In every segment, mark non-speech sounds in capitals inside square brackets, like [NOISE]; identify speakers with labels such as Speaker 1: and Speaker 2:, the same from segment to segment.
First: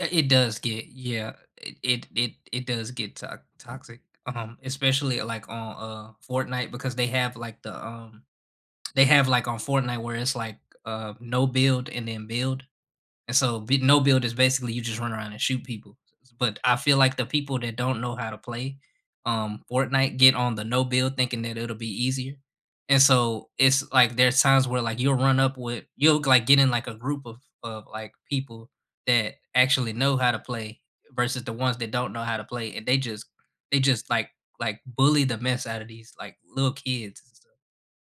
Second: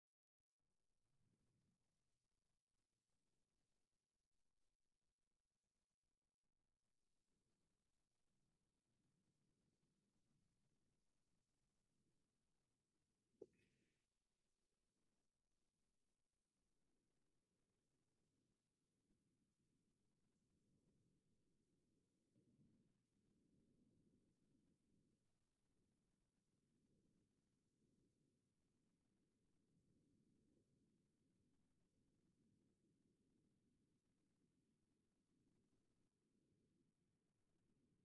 Speaker 1: Eh, it does get yeah, eh, it it it does get to toxic, um, especially, like, on, uh, Fortnite because they have, like, the, um they have, like, on Fortnite where it's, like, uh, no-build and then build. And so b no-build is basically you just run around and shoot people, s s but, I feel like the people that don't know how to play, um, Fortnite get on the no-build thinking that it'll be easier. And so, it's, like, there's times where, like, you'll run up with you'll g like, get in, like, a group of of, like, people that actually know how to play, versus the ones that don't know how to play, and they just they just, like like bully the mess out of these, like, little kids.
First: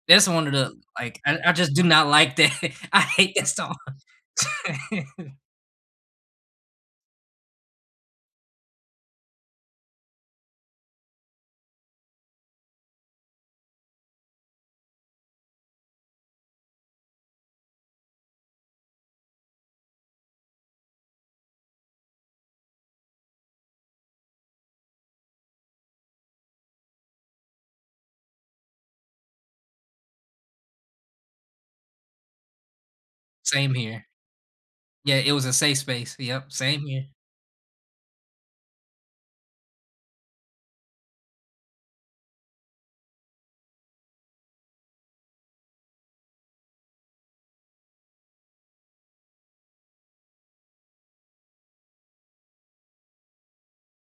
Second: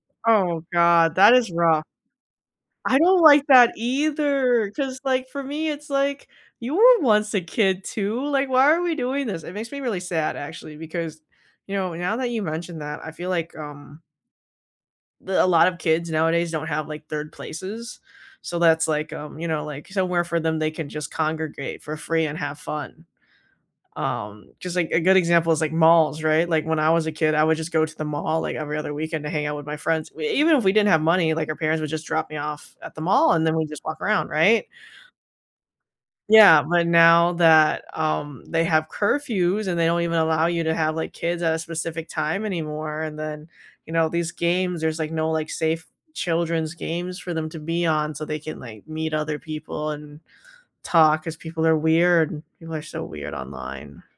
Speaker 1: That's one of
Speaker 2: Oh
Speaker 1: the
Speaker 2: god,
Speaker 1: like,
Speaker 2: that
Speaker 1: I
Speaker 2: is
Speaker 1: I just do
Speaker 2: rough.
Speaker 1: not like that,
Speaker 2: I
Speaker 1: I
Speaker 2: don't
Speaker 1: hate
Speaker 2: like
Speaker 1: that
Speaker 2: that
Speaker 1: song.
Speaker 2: either, 'cause, like,
Speaker 1: [LAUGHS]
Speaker 2: for me it's, like, you were once a kid too, like, "Why are we doing this?" It makes me really sad actually, because, you know, now that you mentioned that, I feel like, um d a lot of kids, nowadays don't have, like, 3rd places, so that's like, um, you know, like, somewhere for them they can just congregate for free and have fun. Um, just like, a good example is like malls, right, like, when I was a kid, I would just go to the mall, like, every other weekend to hang out with my friends, w even if we didn't have money, like, our parents would just drop me off at the mall and then we
Speaker 1: Same
Speaker 2: just walk
Speaker 1: here.
Speaker 2: around, right?
Speaker 1: Yeah, it was a safe space yep,
Speaker 2: Yeah,
Speaker 1: same
Speaker 2: but
Speaker 1: here.
Speaker 2: now that, um, they have curfews and they don't even allow you to have, like, kids at a specific time anymore, and then, you know, these games, there's, like, no, like, safe children's games for them to be on, so they can, like, meet other people and talk 'cause people are weird and people are so weird online.